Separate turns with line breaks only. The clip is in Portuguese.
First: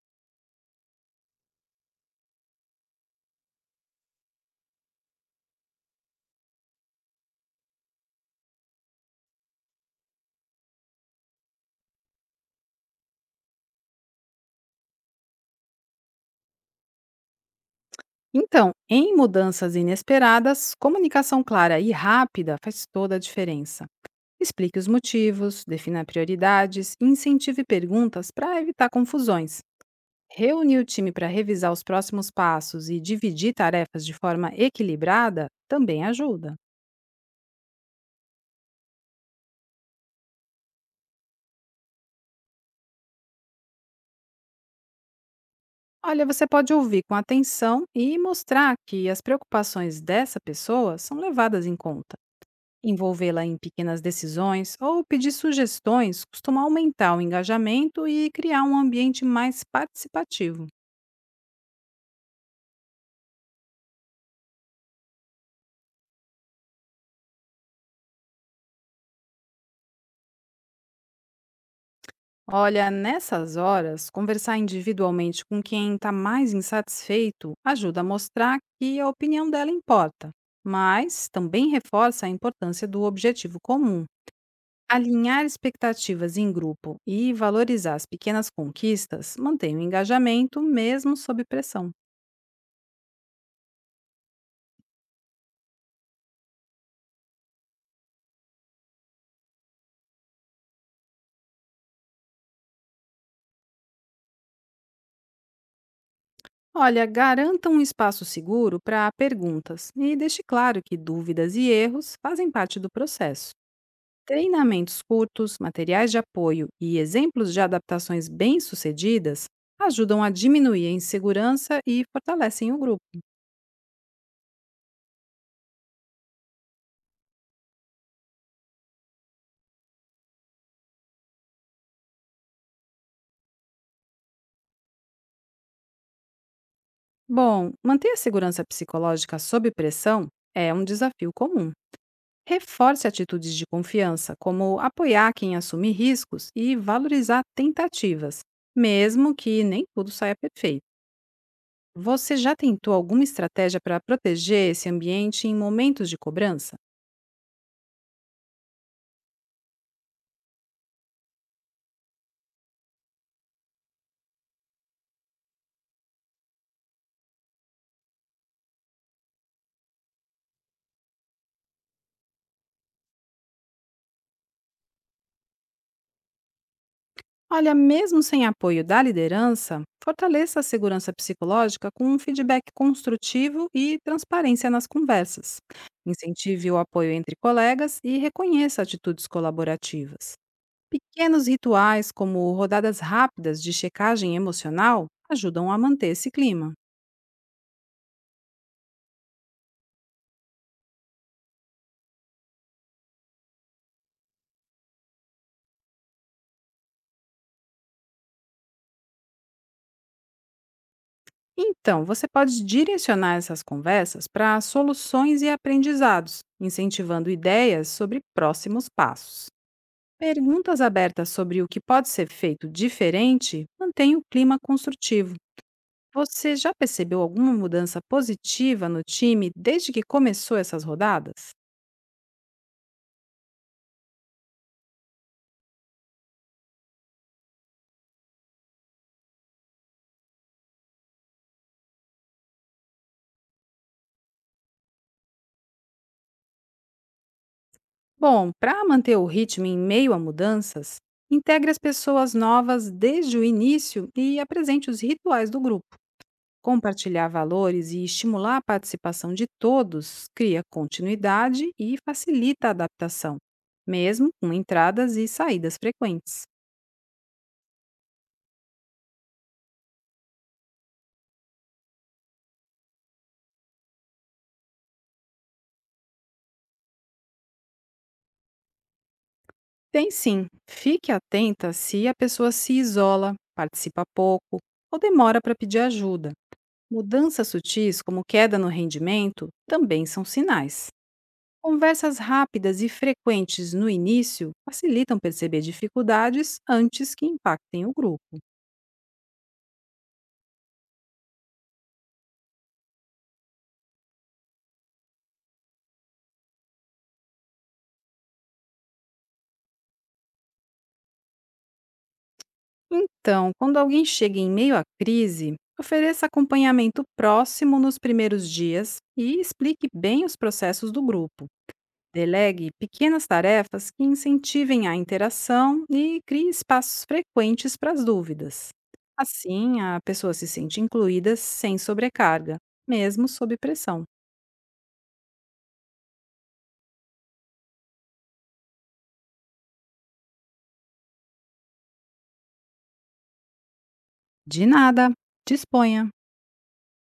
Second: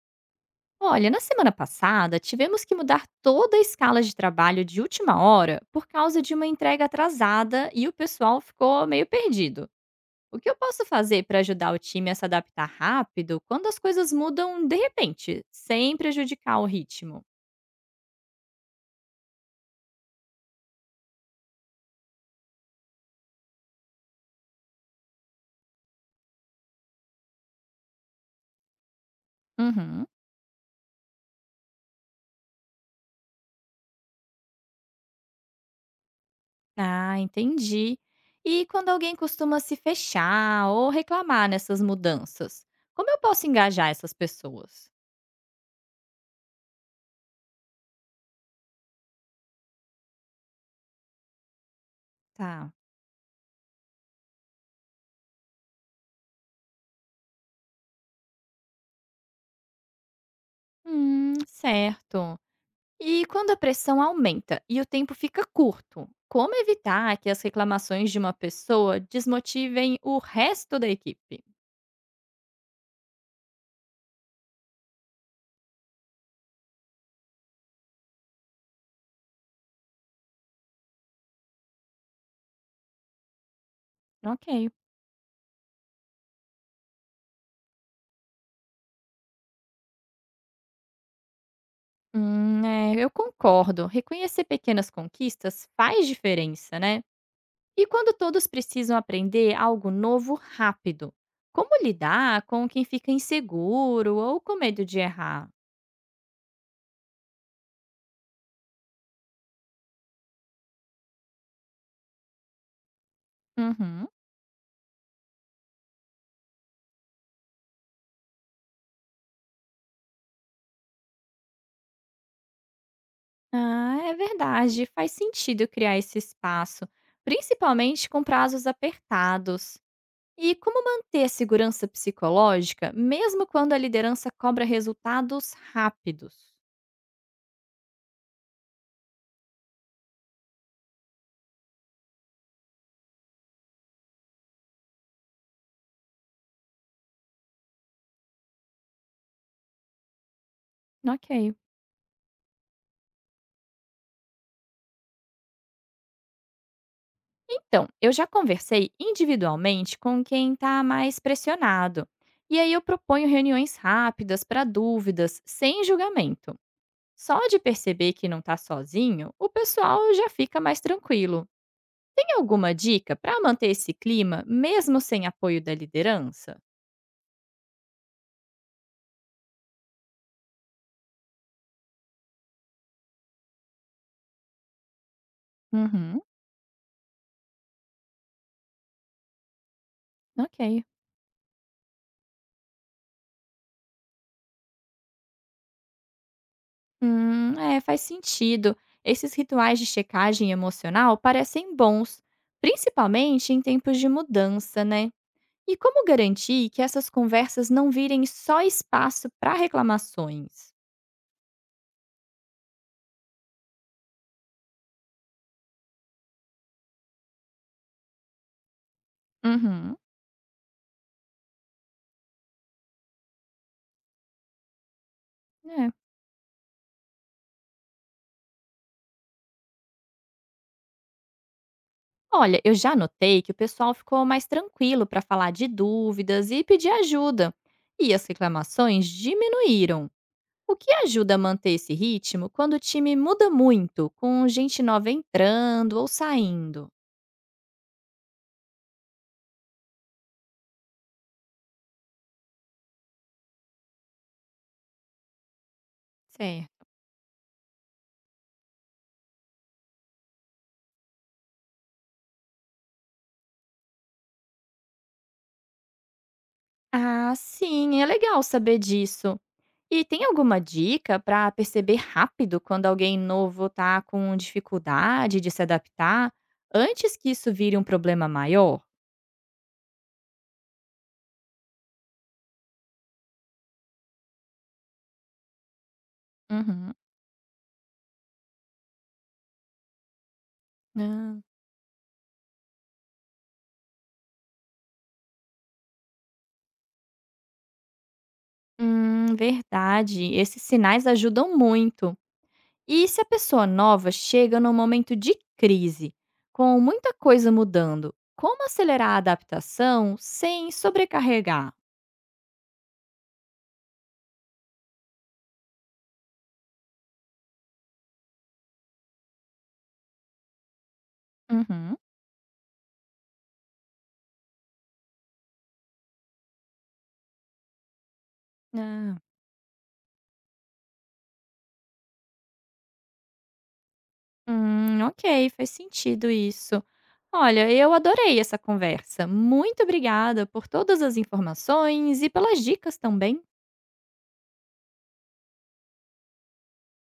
Olha, na semana passada, tivemos que mudar toda a escala de trabalho de última hora por causa de uma entrega atrasada e o pessoal ficou meio perdido. O que eu posso fazer para ajudar o time a se adaptar rápido quando as coisas mudam de repente, sem prejudicar o ritmo?
Então, em mudanças inesperadas, comunicação clara e rápida faz toda a diferença. Explique os motivos, defina prioridades e incentive perguntas para evitar confusões.
Uhum.
Reunir o time para revisar os próximos passos e dividir tarefas de forma equilibrada também ajuda.
Ah, entendi. E quando alguém costuma se fechar ou reclamar nessas mudanças, como eu posso engajar essas pessoas?
Olha, você pode ouvir com atenção e mostrar que as preocupações dessa pessoa são levadas em conta.
Tá.
Envolvê-la em pequenas decisões ou pedir sugestões costuma aumentar o engajamento e criar um ambiente mais participativo.
Certo. E quando a pressão aumenta e o tempo fica curto, como evitar que as reclamações de uma pessoa desmotivem o resto da equipe?
Olha, nessas horas, conversar individualmente com quem está mais insatisfeito ajuda a mostrar que a opinião dela importa, mas também reforça a importância do objetivo comum.
Ok.
Alinhar expectativas em grupo e valorizar as pequenas conquistas mantém o engajamento mesmo sob pressão.
É, eu concordo. Reconhecer pequenas conquistas faz diferença, né? E quando todos precisam aprender algo novo rápido? Como lidar com quem fica inseguro ou com medo de errar?
Olha, garanta um espaço seguro para perguntas e deixe claro que dúvidas e erros fazem parte do processo.
Uhum.
Treinamentos curtos, materiais de apoio e exemplos de adaptações bem-sucedidas ajudam a diminuir a insegurança e fortalecem o grupo.
Ah, é verdade. Faz sentido criar esse espaço, principalmente com prazos apertados. E como manter a segurança psicológica, mesmo quando a liderança cobra resultados rápidos?
Bom, manter a segurança psicológica sob pressão é um desafio comum. Reforce atitudes de confiança, como apoiar quem assume riscos e valorizar tentativas, mesmo que nem tudo saia perfeito.
Ok.
Você já tentou alguma estratégia para proteger esse ambiente em momentos de cobrança?
Então, eu já conversei individualmente com quem está mais pressionado. E aí eu proponho reuniões rápidas para dúvidas, sem julgamento. Só de perceber que não está sozinho, o pessoal já fica mais tranquilo. Tem alguma dica para manter esse clima, mesmo sem apoio da liderança?
Olha, mesmo sem apoio da liderança, fortaleça a segurança psicológica com um feedback construtivo e transparência nas conversas.
Uhum.
Incentive o apoio entre colegas e reconheça atitudes colaborativas.
Ok.
Pequenos rituais, como rodadas rápidas de checagem emocional, ajudam a manter esse clima.
É, faz sentido. Esses rituais de checagem emocional parecem bons, principalmente em tempos de mudança, né? E como garantir que essas conversas não virem só espaço para reclamações?
Então, você pode direcionar essas conversas para soluções e aprendizados, incentivando ideias sobre próximos passos.
Uhum,
Perguntas abertas sobre o que pode ser feito diferente mantém o clima construtivo.
é.
Você já percebeu alguma mudança positiva no time desde que começou essas rodadas?
Olha, eu já notei que o pessoal ficou mais tranquilo para falar de dúvidas e pedir ajuda, e as reclamações diminuíram. O que ajuda a manter esse ritmo quando o time muda muito, com gente nova entrando ou saindo?
Bom, para manter o ritmo em meio a mudanças, integre as pessoas novas desde o início e apresente os rituais do grupo.
Certo.
Compartilhar valores e estimular a participação de todos cria continuidade e facilita a adaptação, mesmo com entradas e saídas frequentes.
Ah, sim, é legal saber disso. E tem alguma dica para perceber rápido quando alguém novo tá com dificuldade de se adaptar, antes que isso vire um problema maior?
Tem sim, fique atenta se a pessoa se isola, participa pouco ou demora para pedir ajuda.
Uhum.
Mudanças sutis, como queda no rendimento, também são sinais.
Ah.
Conversas rápidas e frequentes no início facilitam perceber dificuldades antes que impactem o grupo.
Verdade. Esses sinais ajudam muito. E se a pessoa nova chega num momento de crise, com muita coisa mudando, como acelerar a adaptação sem sobrecarregar?
Então, quando alguém chega em meio à crise, ofereça acompanhamento próximo nos primeiros dias e explique bem os processos do grupo.
Uhum.
Delegue pequenas tarefas que incentivem a interação e crie espaços frequentes para as dúvidas.
Ah.
Assim, a pessoa se sente incluída sem sobrecarga, mesmo sob pressão.
Ok, faz sentido isso. Olha, eu adorei essa conversa. Muito obrigada por todas as informações e pelas dicas também.
De nada, disponha!